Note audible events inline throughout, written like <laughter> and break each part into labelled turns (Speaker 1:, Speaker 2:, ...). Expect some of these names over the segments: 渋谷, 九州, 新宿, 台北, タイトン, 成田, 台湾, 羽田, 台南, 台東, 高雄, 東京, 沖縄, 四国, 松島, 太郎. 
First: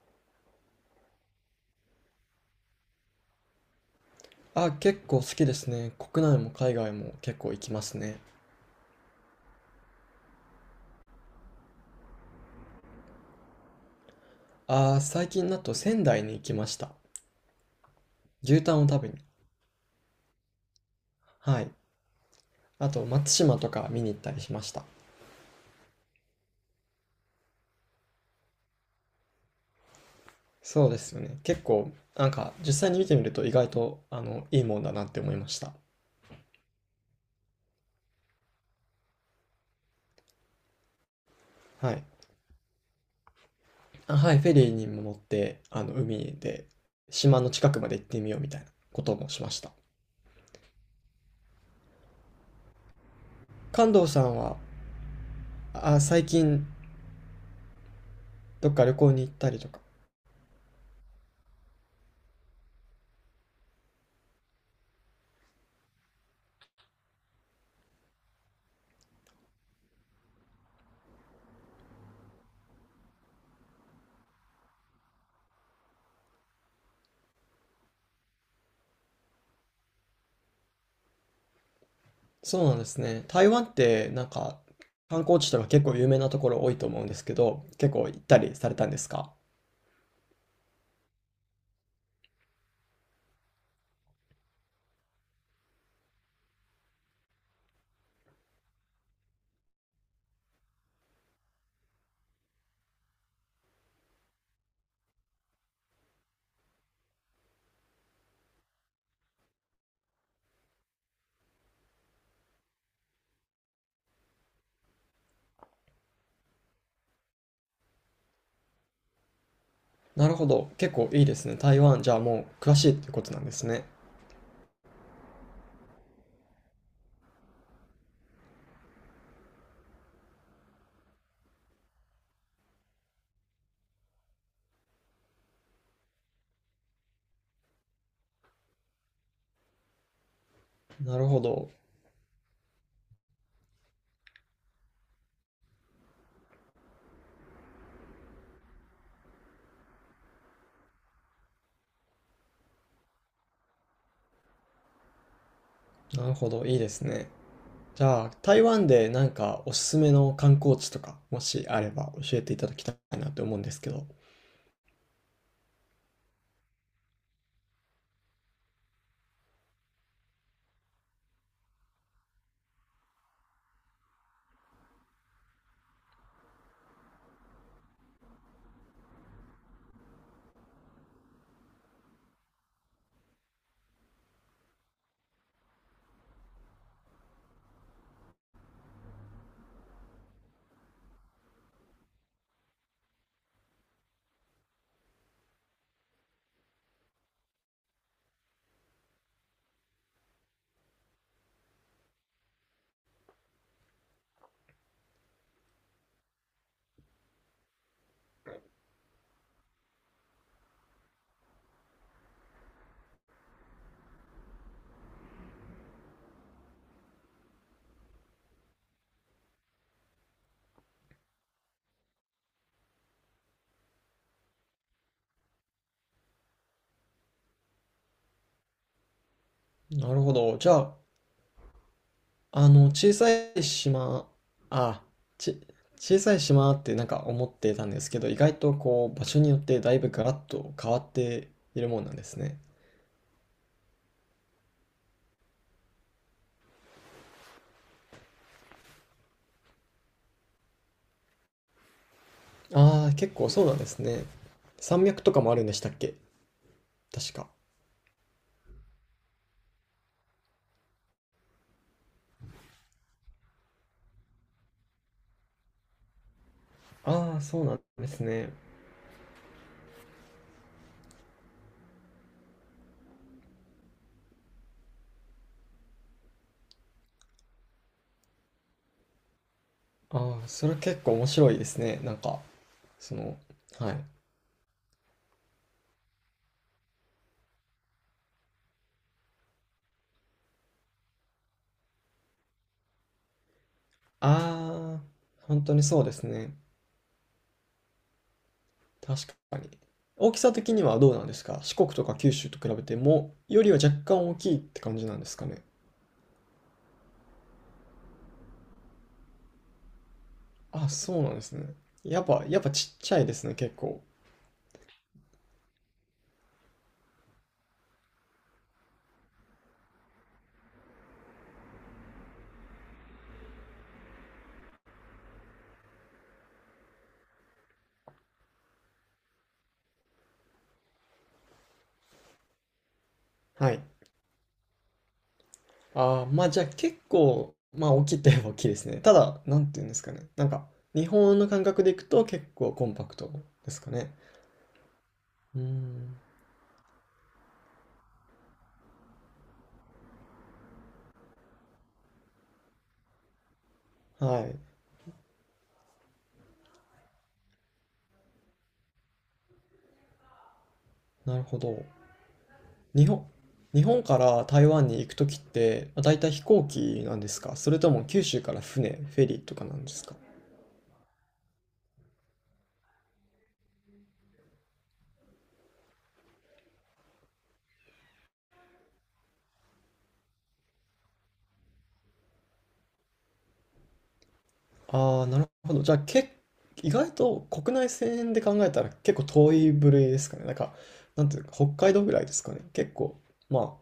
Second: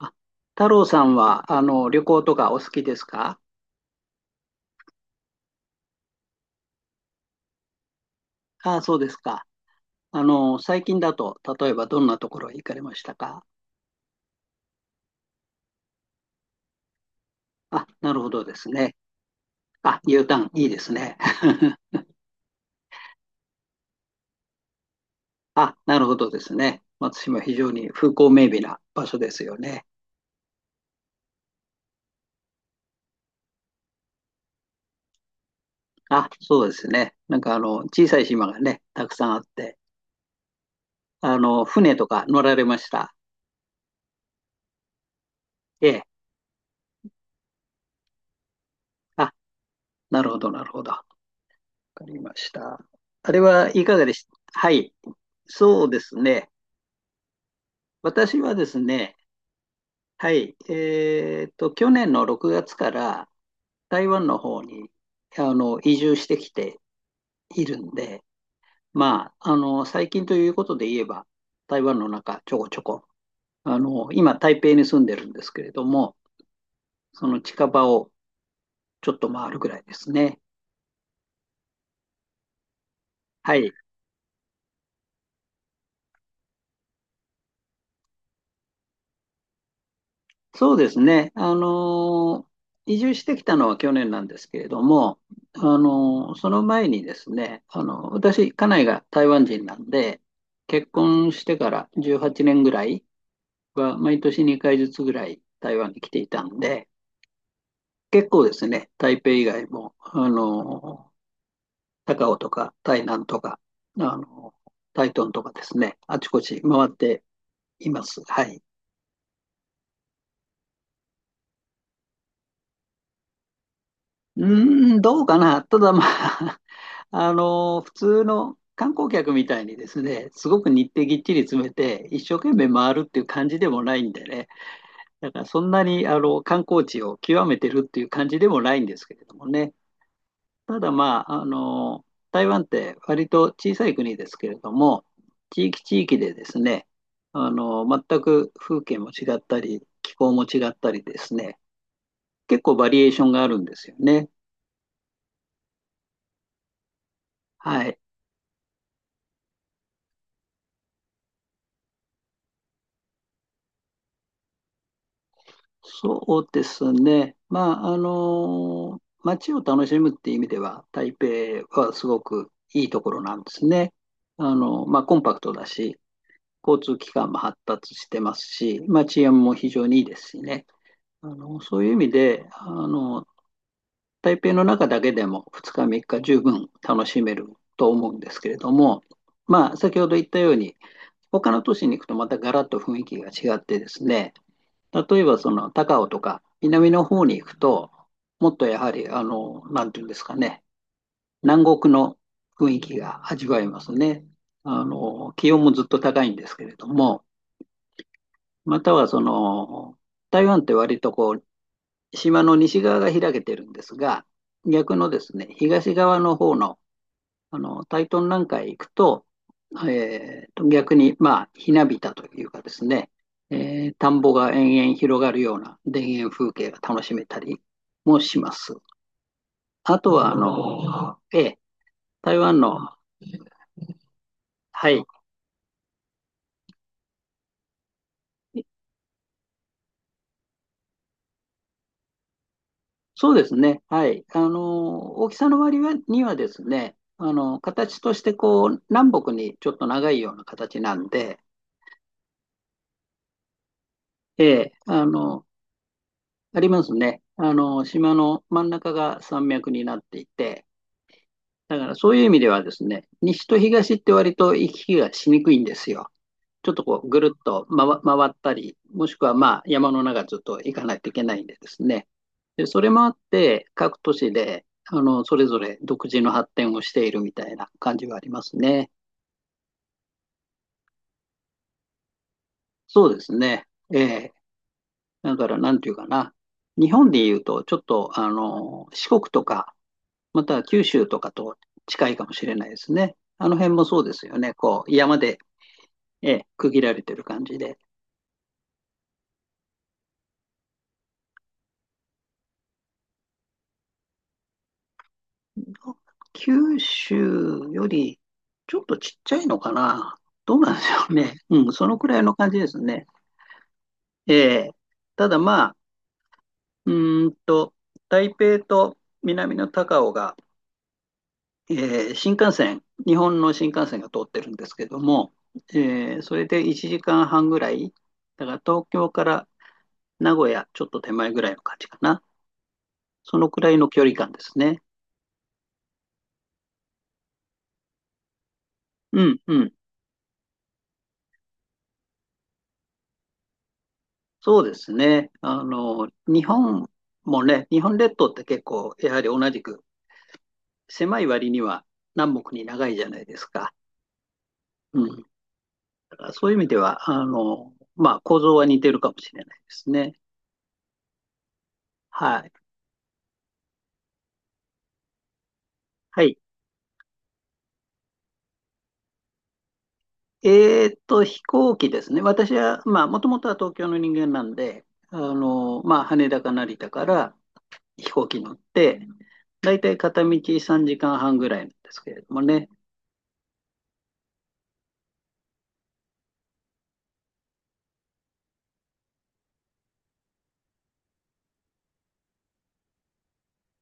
Speaker 1: あ太郎さんは、旅行とかお好きですか？
Speaker 2: あ、結構好きですね。国内も海外も結構行きますね。
Speaker 1: ああ、そうですか。最近だと、例えばどんなところへ行かれましたか？
Speaker 2: あ、最近だと仙台に行きました。
Speaker 1: あ、なるほどで
Speaker 2: 牛
Speaker 1: す
Speaker 2: タンを
Speaker 1: ね。
Speaker 2: 食べに。
Speaker 1: あ、U ターン、いいですね。
Speaker 2: はい。
Speaker 1: <laughs>
Speaker 2: あと松島とか見に行ったりしました。
Speaker 1: あ、なるほどですね。松島、非常に風光明媚な場所ですよね。
Speaker 2: そうですよね。結構、なんか実際に見てみると意外と、いいもんだなって思いました。
Speaker 1: あ、そうですね。なんか、小さい島がね、たくさんあって、
Speaker 2: は
Speaker 1: 船
Speaker 2: い。
Speaker 1: とか乗られました。
Speaker 2: あ、はい、フェリーにも乗って、
Speaker 1: ええ。
Speaker 2: 海で島の近くまで行ってみようみたいなことも
Speaker 1: あ、
Speaker 2: しました。
Speaker 1: なるほど、なるほど。わかりました。あれはい
Speaker 2: 関
Speaker 1: かが
Speaker 2: 東
Speaker 1: で
Speaker 2: さ
Speaker 1: した？
Speaker 2: んは、
Speaker 1: はい。そうで
Speaker 2: あ、
Speaker 1: す
Speaker 2: 最
Speaker 1: ね。
Speaker 2: 近
Speaker 1: 私はで
Speaker 2: どっ
Speaker 1: す
Speaker 2: か旅行
Speaker 1: ね、
Speaker 2: に行ったりとか。
Speaker 1: はい、去年の6月から台湾の方に移住してきているんで、まあ、最近ということで言えば、台湾の中、ちょこちょこ、今、台北に住んでるんですけれども、その近場をちょっと回るぐらいですね。
Speaker 2: そうなんですね。台
Speaker 1: は
Speaker 2: 湾
Speaker 1: い。
Speaker 2: ってなんか観光地とか結構有名なところ多いと思うんですけど、結構行ったりされたんですか？
Speaker 1: そうですね。移住してきたのは去年なんですけれども、その前にですね、私、家内が台湾人なんで、結婚してから18年ぐらいは、毎年2回ずつぐらい台湾に来ていたんで、結構ですね、台北以外も、高雄とか台南とか、あのー台東とかですね、あちこち回っています。はい。
Speaker 2: なるほど。結構いいですね。台湾、じゃあもう詳しいってことなんですね。
Speaker 1: うーん、どうかな。ただまあ、<laughs> 普通の観光客みたいにですね、すごく日程ぎっちり詰めて、一生懸命回るっていう感じでもないんでね、だからそんなに観光地を極めてるっていう感じでもないんですけれどもね、ただ
Speaker 2: な
Speaker 1: ま
Speaker 2: るほ
Speaker 1: あ、
Speaker 2: ど。
Speaker 1: 台湾って割と小さい国ですけれども、地域地域でですね、全く風景も違ったり、気候も違ったりですね、結構バリエーションがあるんですよね。
Speaker 2: なるほど。いいですね。
Speaker 1: はい。
Speaker 2: じゃあ、台湾でなんかおすすめの観光地とか、もしあれば教えていただきたいなって思うんですけど。
Speaker 1: そうですね。まあ、街を楽しむっていう意味では、台北はすごくいいところなんですね。まあ、コンパクトだし、交通機関も発達してますし、まあ、治安も非常にいいですしね。そういう意味で、台北の中だけでも2日3日十分楽しめると思うんですけれども、まあ、先ほど言ったように、他の都市に行くとまたガラッと雰囲気が違ってですね、例えばその高尾とか南の方に行くと、もっとやはり、なんていうんですかね、南国の雰囲気が味わえますね。気温もずっと高いんですけれども、またはその、台湾って割とこう、島の西側が開けてるんですが、逆のですね、東側の方のタイトンなんかへ行くと、逆に、まあ、ひなびたというかですね、田んぼが延々広がるような田園風景が楽しめたりもします。あと
Speaker 2: なるほ
Speaker 1: は、
Speaker 2: ど。じゃあ、
Speaker 1: ええ、台湾
Speaker 2: あの、
Speaker 1: の、
Speaker 2: 小さい島、
Speaker 1: は
Speaker 2: あ、
Speaker 1: い、
Speaker 2: ち、小さい島ってなんか思ってたんですけど、意外とこう、場所によってだいぶガラッと変わっているもんなんですね。
Speaker 1: そうですね、はい、大きさの割にはですね、形としてこう、南北にちょっと長いような形なんで、
Speaker 2: ああ、結構そうなんですね。
Speaker 1: ええ、
Speaker 2: 山脈とかもあるんでしたっけ？
Speaker 1: ありますね。
Speaker 2: 確か。
Speaker 1: 島の真ん中が山脈になっていて、だからそういう意味ではですね、西と東って割と行き来がしにくいんですよ。ちょっとこうぐる
Speaker 2: ああ、
Speaker 1: っ
Speaker 2: そ
Speaker 1: と
Speaker 2: うなん
Speaker 1: 回
Speaker 2: です
Speaker 1: 回っ
Speaker 2: ね。
Speaker 1: たり、もしくはまあ山の中ずっと行かないといけないんでですね。で、それもあって各都市でそれぞれ独自の発展をしているみたいな感じはありますね。
Speaker 2: ああ、それ結構面白いですね。なんか、
Speaker 1: そう
Speaker 2: そ
Speaker 1: です
Speaker 2: の、
Speaker 1: ね。
Speaker 2: は
Speaker 1: え
Speaker 2: い。
Speaker 1: え。だからなんていうかな。日本でいうとちょっと四国とか、または九州とかと近いかもしれないですね。あの辺もそうですよね。こう
Speaker 2: あ
Speaker 1: 山で、
Speaker 2: あ、本当にそうです
Speaker 1: ええ、
Speaker 2: ね。
Speaker 1: 区切られてる感じで。
Speaker 2: 確かに。大きさ的にはどうなんですか？四国とか九州と比べても、よりは若干大きいって感じなんですかね？
Speaker 1: 九州よりちょっとちっちゃいのかな。どうなんでし
Speaker 2: あ、
Speaker 1: ょう
Speaker 2: そうな
Speaker 1: ね。
Speaker 2: んです
Speaker 1: うん、
Speaker 2: ね。
Speaker 1: そのくら
Speaker 2: や
Speaker 1: い
Speaker 2: っ
Speaker 1: の
Speaker 2: ぱ、
Speaker 1: 感じ
Speaker 2: やっ
Speaker 1: で
Speaker 2: ぱ
Speaker 1: す
Speaker 2: ちっ
Speaker 1: ね。
Speaker 2: ちゃいですね、結構。
Speaker 1: ええ。ただまあ、うーんと、台北と南の高雄が、ええ、新幹線、日本の新幹線が通ってるんですけども、ええ、それで1時間半ぐらい、だから東京から名古屋ちょっと手前ぐらいの感じかな。そのくら
Speaker 2: は
Speaker 1: い
Speaker 2: い。
Speaker 1: の距離感ですね。
Speaker 2: まあじゃあ結構、まあ大きいって言えば大きいですね。た
Speaker 1: うん、
Speaker 2: だ、
Speaker 1: う
Speaker 2: なん
Speaker 1: ん。
Speaker 2: て言うんですかね。なんか、日本の感覚でいくと結構コンパクトですかね。
Speaker 1: そうですね。
Speaker 2: うーん。
Speaker 1: 日本もね、日本列島って結構、やはり同じく狭い割には南北に長いじゃないですか。
Speaker 2: はい。
Speaker 1: うん。だからそういう意味では、まあ、構造は似てるかもしれないですね。
Speaker 2: なるほど。
Speaker 1: はい。
Speaker 2: 日本、日本から台湾に行くときって、だい
Speaker 1: は
Speaker 2: たい
Speaker 1: い。
Speaker 2: 飛行機なんですか？それとも九州から船、フェリーとかなんですか？
Speaker 1: 飛行機ですね。私は、まあ、もともとは東京の人間なんで、まあ、羽田か成田から飛行機乗って、だいたい片道3時間半ぐらいなんですけれどもね。
Speaker 2: ああ、なるほど。じゃあ、意外と国内線で考えたら結構遠い部類ですかね？なんか、なんていうか、北海道ぐらいですかね。結構、ま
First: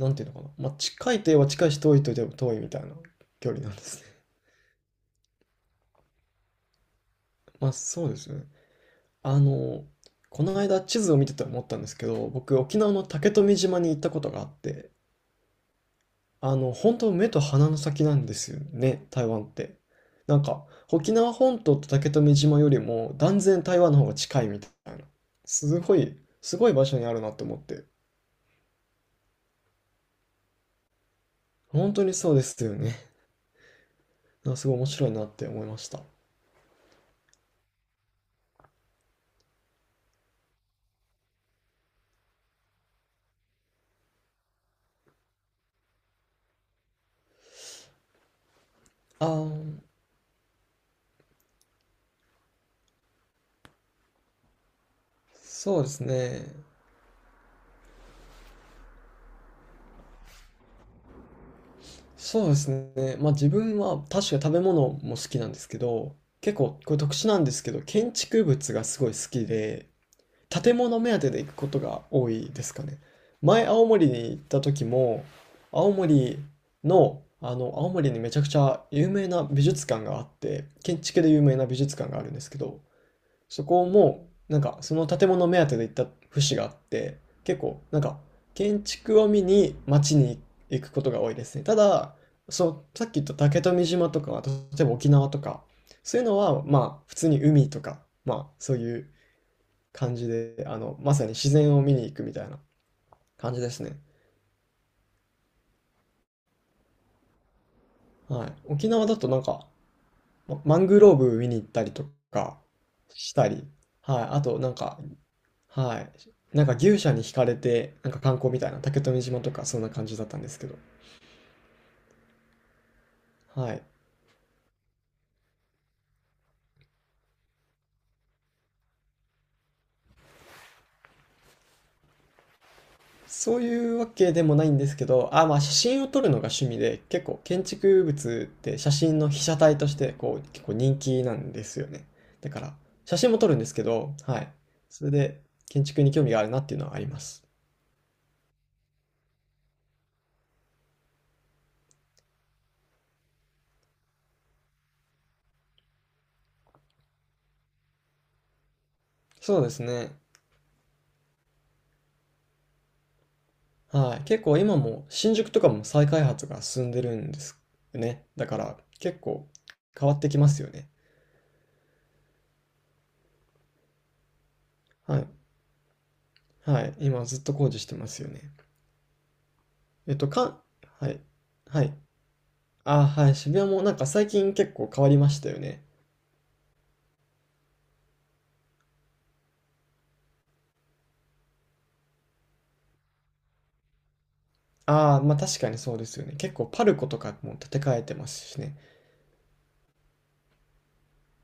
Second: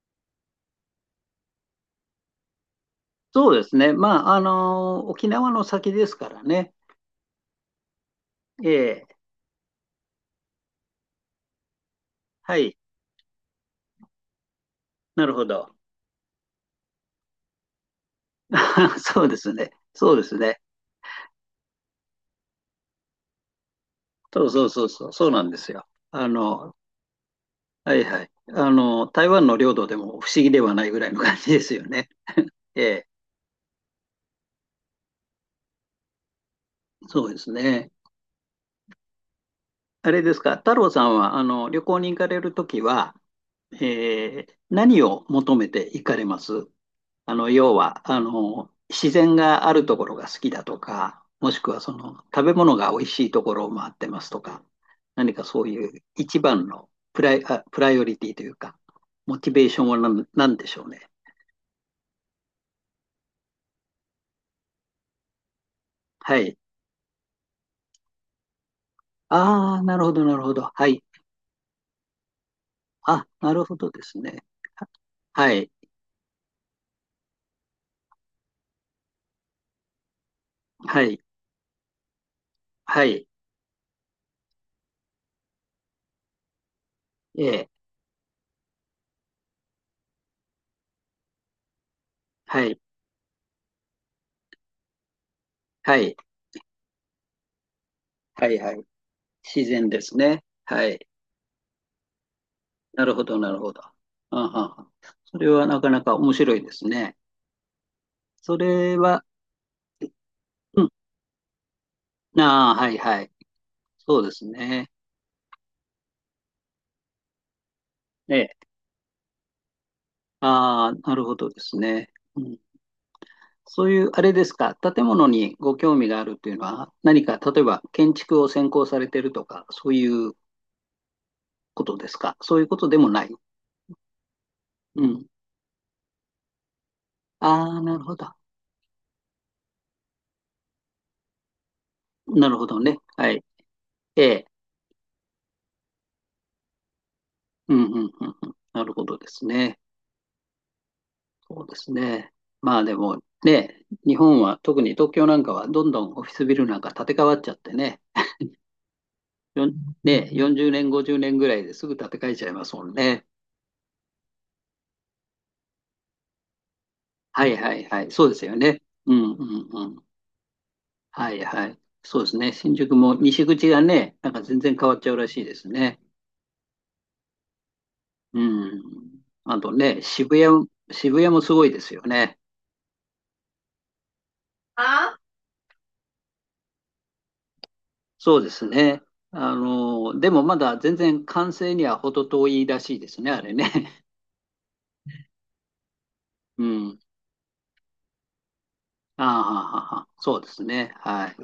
Speaker 2: あ、なんていうのかな。まあ、近いといえば近いし、遠いといえば遠いみたいな
Speaker 1: そ
Speaker 2: 距
Speaker 1: う
Speaker 2: 離
Speaker 1: で
Speaker 2: な
Speaker 1: す
Speaker 2: んで
Speaker 1: ね。
Speaker 2: すね。
Speaker 1: まあ、沖縄の先ですからね。
Speaker 2: <laughs> まあ、そうですね。
Speaker 1: ええ、
Speaker 2: あの、この間地図を見てて思ったんですけど、
Speaker 1: は
Speaker 2: 僕、
Speaker 1: い。
Speaker 2: 沖縄の竹富島に行ったことがあって、
Speaker 1: なるほど。
Speaker 2: 本当目と鼻の先なんですよ
Speaker 1: <laughs>
Speaker 2: ね、
Speaker 1: そ
Speaker 2: 台
Speaker 1: うで
Speaker 2: 湾っ
Speaker 1: すね。
Speaker 2: て。
Speaker 1: そうです
Speaker 2: なん
Speaker 1: ね。
Speaker 2: か、沖縄本島と竹富島よりも断然台湾の方が近
Speaker 1: そ
Speaker 2: い
Speaker 1: う
Speaker 2: み
Speaker 1: そ
Speaker 2: た
Speaker 1: うそう
Speaker 2: いな。
Speaker 1: そう。そうなんです
Speaker 2: す
Speaker 1: よ。
Speaker 2: ごい、すごい場所にあるなって思って。
Speaker 1: はいはい。台湾の領土でも不思議ではないぐらいの感じですよ
Speaker 2: 本当
Speaker 1: ね。
Speaker 2: にそうですよ
Speaker 1: え
Speaker 2: ね。
Speaker 1: え、
Speaker 2: なんかすごい面白いなって思いました。
Speaker 1: そうですね。あれですか、太郎さんは、旅行に行かれるときは、ええ、何を求めて行かれます？要は、自
Speaker 2: あ
Speaker 1: 然があ
Speaker 2: ー、
Speaker 1: るところが好きだとか、もしくはその食べ物が美味しいところを回ってますとか、何かそう
Speaker 2: そうで
Speaker 1: いう
Speaker 2: す
Speaker 1: 一
Speaker 2: ね。
Speaker 1: 番のプライオリティというか、モチベーションはなんでしょうね。
Speaker 2: そうですね。まあ自分は確か食べ物も好きなんですけど、
Speaker 1: はい。
Speaker 2: 結構これ特殊なんですけど、建築物がすごい好き
Speaker 1: ああ、
Speaker 2: で、
Speaker 1: なるほど、なるほど。
Speaker 2: 建
Speaker 1: は
Speaker 2: 物
Speaker 1: い。
Speaker 2: 目当てで行くことが多いですかね。
Speaker 1: あ、なる
Speaker 2: 前、
Speaker 1: ほ
Speaker 2: 青
Speaker 1: どで
Speaker 2: 森
Speaker 1: す
Speaker 2: に行っ
Speaker 1: ね。
Speaker 2: た時も、
Speaker 1: はい。
Speaker 2: 青森の、あの、青森にめちゃくちゃ有名な美術館があって、建
Speaker 1: はい。
Speaker 2: 築で有名な美術館があるんですけど、
Speaker 1: はい。
Speaker 2: そこも、なんか、その建物目当てで行った節があって、
Speaker 1: え
Speaker 2: 結
Speaker 1: え。
Speaker 2: 構、なんか、建築を見に街に行くことが多いですね。ただ、
Speaker 1: は
Speaker 2: そ
Speaker 1: い。
Speaker 2: う、さっき言った竹富島とか、例えば沖縄とか、
Speaker 1: はい。
Speaker 2: そういうのは、まあ、普通に海とか、ま
Speaker 1: は
Speaker 2: あ、
Speaker 1: い。は
Speaker 2: そう
Speaker 1: い。
Speaker 2: いう
Speaker 1: 自然です
Speaker 2: 感じ
Speaker 1: ね。
Speaker 2: で、
Speaker 1: はい。
Speaker 2: まさに自然を見に行くみたいな
Speaker 1: なるほど、な
Speaker 2: 感
Speaker 1: る
Speaker 2: じで
Speaker 1: ほ
Speaker 2: す
Speaker 1: ど。あ
Speaker 2: ね。
Speaker 1: あ、それはなかなか面白いですね。
Speaker 2: はい。
Speaker 1: そ
Speaker 2: 沖
Speaker 1: れ
Speaker 2: 縄だ
Speaker 1: は、
Speaker 2: となんか、マ
Speaker 1: う
Speaker 2: ン
Speaker 1: ん。
Speaker 2: グローブ見に行ったりとか
Speaker 1: ああ、はいはい。
Speaker 2: したり、
Speaker 1: そ
Speaker 2: は
Speaker 1: う
Speaker 2: い。
Speaker 1: で
Speaker 2: あ
Speaker 1: す
Speaker 2: となん
Speaker 1: ね。
Speaker 2: か、はい。なんか牛舎に惹かれて、なんか
Speaker 1: え
Speaker 2: 観光
Speaker 1: え。
Speaker 2: みたいな、竹富島とかそんな感じだったんですけど、
Speaker 1: ああ、なるほどですね。うん。
Speaker 2: はい。
Speaker 1: そういう、あれですか、建物にご興味があるっていうのは、何か、例えば建築を専攻されてるとか、そういうことですか。そういうことでもない。
Speaker 2: そういうわけでもないんです
Speaker 1: う
Speaker 2: け
Speaker 1: ん。
Speaker 2: ど、あ、まあ写真を撮るのが趣味で、結構建
Speaker 1: ああ、な
Speaker 2: 築
Speaker 1: るほど。
Speaker 2: 物って写真の被写体としてこう結構人気なんですよね。
Speaker 1: な
Speaker 2: だ
Speaker 1: る
Speaker 2: か
Speaker 1: ほ
Speaker 2: ら
Speaker 1: どね。
Speaker 2: 写
Speaker 1: は
Speaker 2: 真も
Speaker 1: い。
Speaker 2: 撮るんですけど、
Speaker 1: え
Speaker 2: は
Speaker 1: え。
Speaker 2: い。それで建築に興味があるなっていうのはあります。
Speaker 1: うん、うん、うん、うん。なるほどですね。そうですね。まあでもね、日本は特に東京なんかはどんどんオフィスビルなんか建て替わっちゃってね、
Speaker 2: そうですね。
Speaker 1: ね、40年、50年ぐらいですぐ建て替えちゃいますもんね。
Speaker 2: はい。結構今も新宿とかも再開発が進んでるんで
Speaker 1: はい
Speaker 2: す
Speaker 1: はい
Speaker 2: よ
Speaker 1: はい。
Speaker 2: ね。
Speaker 1: そうです
Speaker 2: だ
Speaker 1: よ
Speaker 2: から
Speaker 1: ね。う
Speaker 2: 結
Speaker 1: んう
Speaker 2: 構
Speaker 1: んうん。
Speaker 2: 変わってきますよね。
Speaker 1: はいはい。そうですね。新宿も西口がね、なんか全然変わっちゃう
Speaker 2: は
Speaker 1: ら
Speaker 2: い。
Speaker 1: しいですね。
Speaker 2: はい。今ずっと工事してますよ
Speaker 1: う
Speaker 2: ね。
Speaker 1: ん。あとね、
Speaker 2: えっと、
Speaker 1: 渋
Speaker 2: かん、
Speaker 1: 谷、
Speaker 2: は
Speaker 1: 渋
Speaker 2: い。
Speaker 1: 谷もすごいで
Speaker 2: はい。
Speaker 1: すよね。
Speaker 2: ああ、はい、渋谷もなんか最近結構変わ
Speaker 1: あ、
Speaker 2: りましたよね。
Speaker 1: そうですね。でもまだ全然完成には程遠いらしいですね、あれね。
Speaker 2: ああ、まあ確かにそうですよね。結
Speaker 1: <laughs> う
Speaker 2: 構パル
Speaker 1: ん。
Speaker 2: コとかも建て替えてますしね。
Speaker 1: ああ、はあはあはあ、そうですね。はい。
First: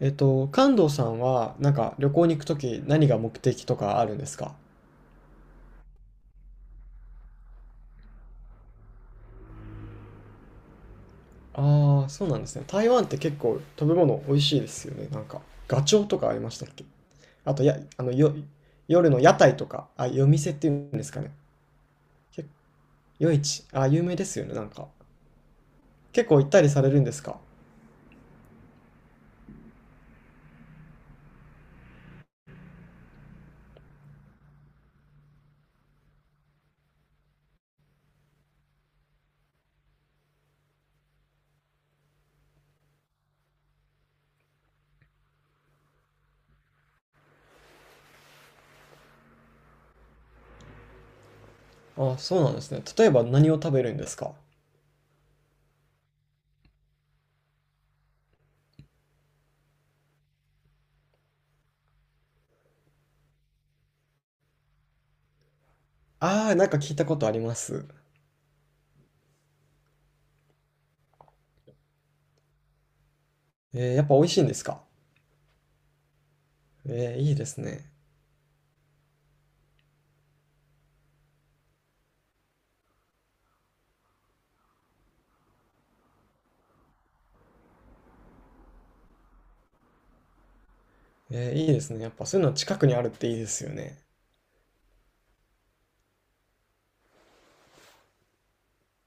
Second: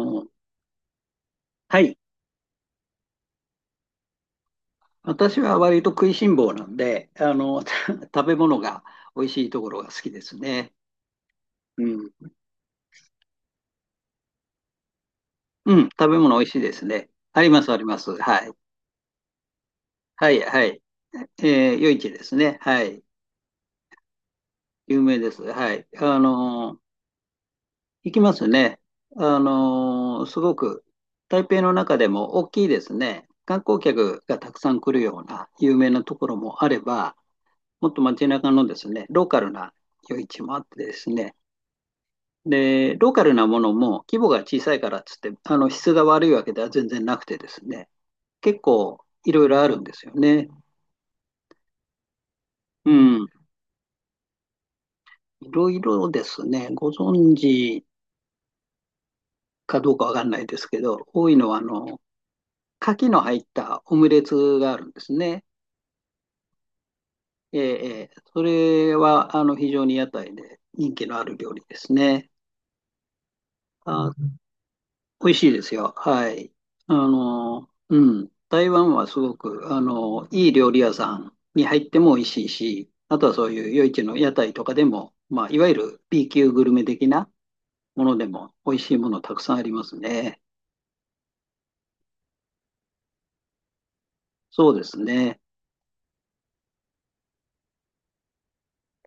Speaker 1: う、
Speaker 2: 関東さんはなん
Speaker 1: は
Speaker 2: か
Speaker 1: い。
Speaker 2: 旅行に行くとき何が目的とかあるんですか？
Speaker 1: 私は割と食いしん坊なんで、<laughs> 食べ物が美味しいところが好きですね。う
Speaker 2: ああ、そう
Speaker 1: ん。
Speaker 2: なんですね。台湾って結構食べ物美味しいですよね。なんか、
Speaker 1: う
Speaker 2: ガ
Speaker 1: ん、
Speaker 2: チョウ
Speaker 1: 食べ
Speaker 2: とかあ
Speaker 1: 物
Speaker 2: り
Speaker 1: 美
Speaker 2: ま
Speaker 1: 味し
Speaker 2: し
Speaker 1: い
Speaker 2: たっ
Speaker 1: で
Speaker 2: け？
Speaker 1: すね。あり
Speaker 2: あ
Speaker 1: ま
Speaker 2: と、
Speaker 1: す、あ
Speaker 2: や、
Speaker 1: りま
Speaker 2: あの、
Speaker 1: す。
Speaker 2: よ、
Speaker 1: はい。
Speaker 2: 夜の屋台とか、あ、夜
Speaker 1: はい、
Speaker 2: 店っ
Speaker 1: は
Speaker 2: ていう
Speaker 1: い。
Speaker 2: んですかね。
Speaker 1: 夜市です
Speaker 2: け、
Speaker 1: ね。はい。
Speaker 2: 夜市。あ、有名ですよね。なんか。
Speaker 1: 有名です。はい。
Speaker 2: 結構行ったりされるんですか？
Speaker 1: 行きますね。すごく、台北の中でも大きいですね。観光客がたくさん来るような有名なところもあれば、もっと街中のですね、ローカルな夜市もあってですね、で、ローカルなものも規模が小さいからっつって、質が悪いわけでは全然なくてですね、結構いろいろあるんですよね。
Speaker 2: ああ、そうなんですね。
Speaker 1: う
Speaker 2: 例えば
Speaker 1: ん。
Speaker 2: 何を食べるんですか？
Speaker 1: いろいろですね、ご存知かどうかわかんないですけど、多いのは牡蠣の入ったオムレツがあるんですね。
Speaker 2: ああ、なんか聞いたことありま
Speaker 1: え
Speaker 2: す。
Speaker 1: え、それは非常に屋台で人気のある料理ですね。う
Speaker 2: やっ
Speaker 1: あ
Speaker 2: ぱ美味しいんですか？
Speaker 1: 美味しいですよ。はい。
Speaker 2: いいですね。
Speaker 1: うん。台湾はすごく、いい料理屋さんに入っても美味しいし、あとはそういう夜市の屋台とかでも、まあ、いわゆる B 級グルメ的なものでも美味しいものたくさんありますね。
Speaker 2: いいですね。やっぱそういうの近くにあるっていいですよね。
Speaker 1: そうですね。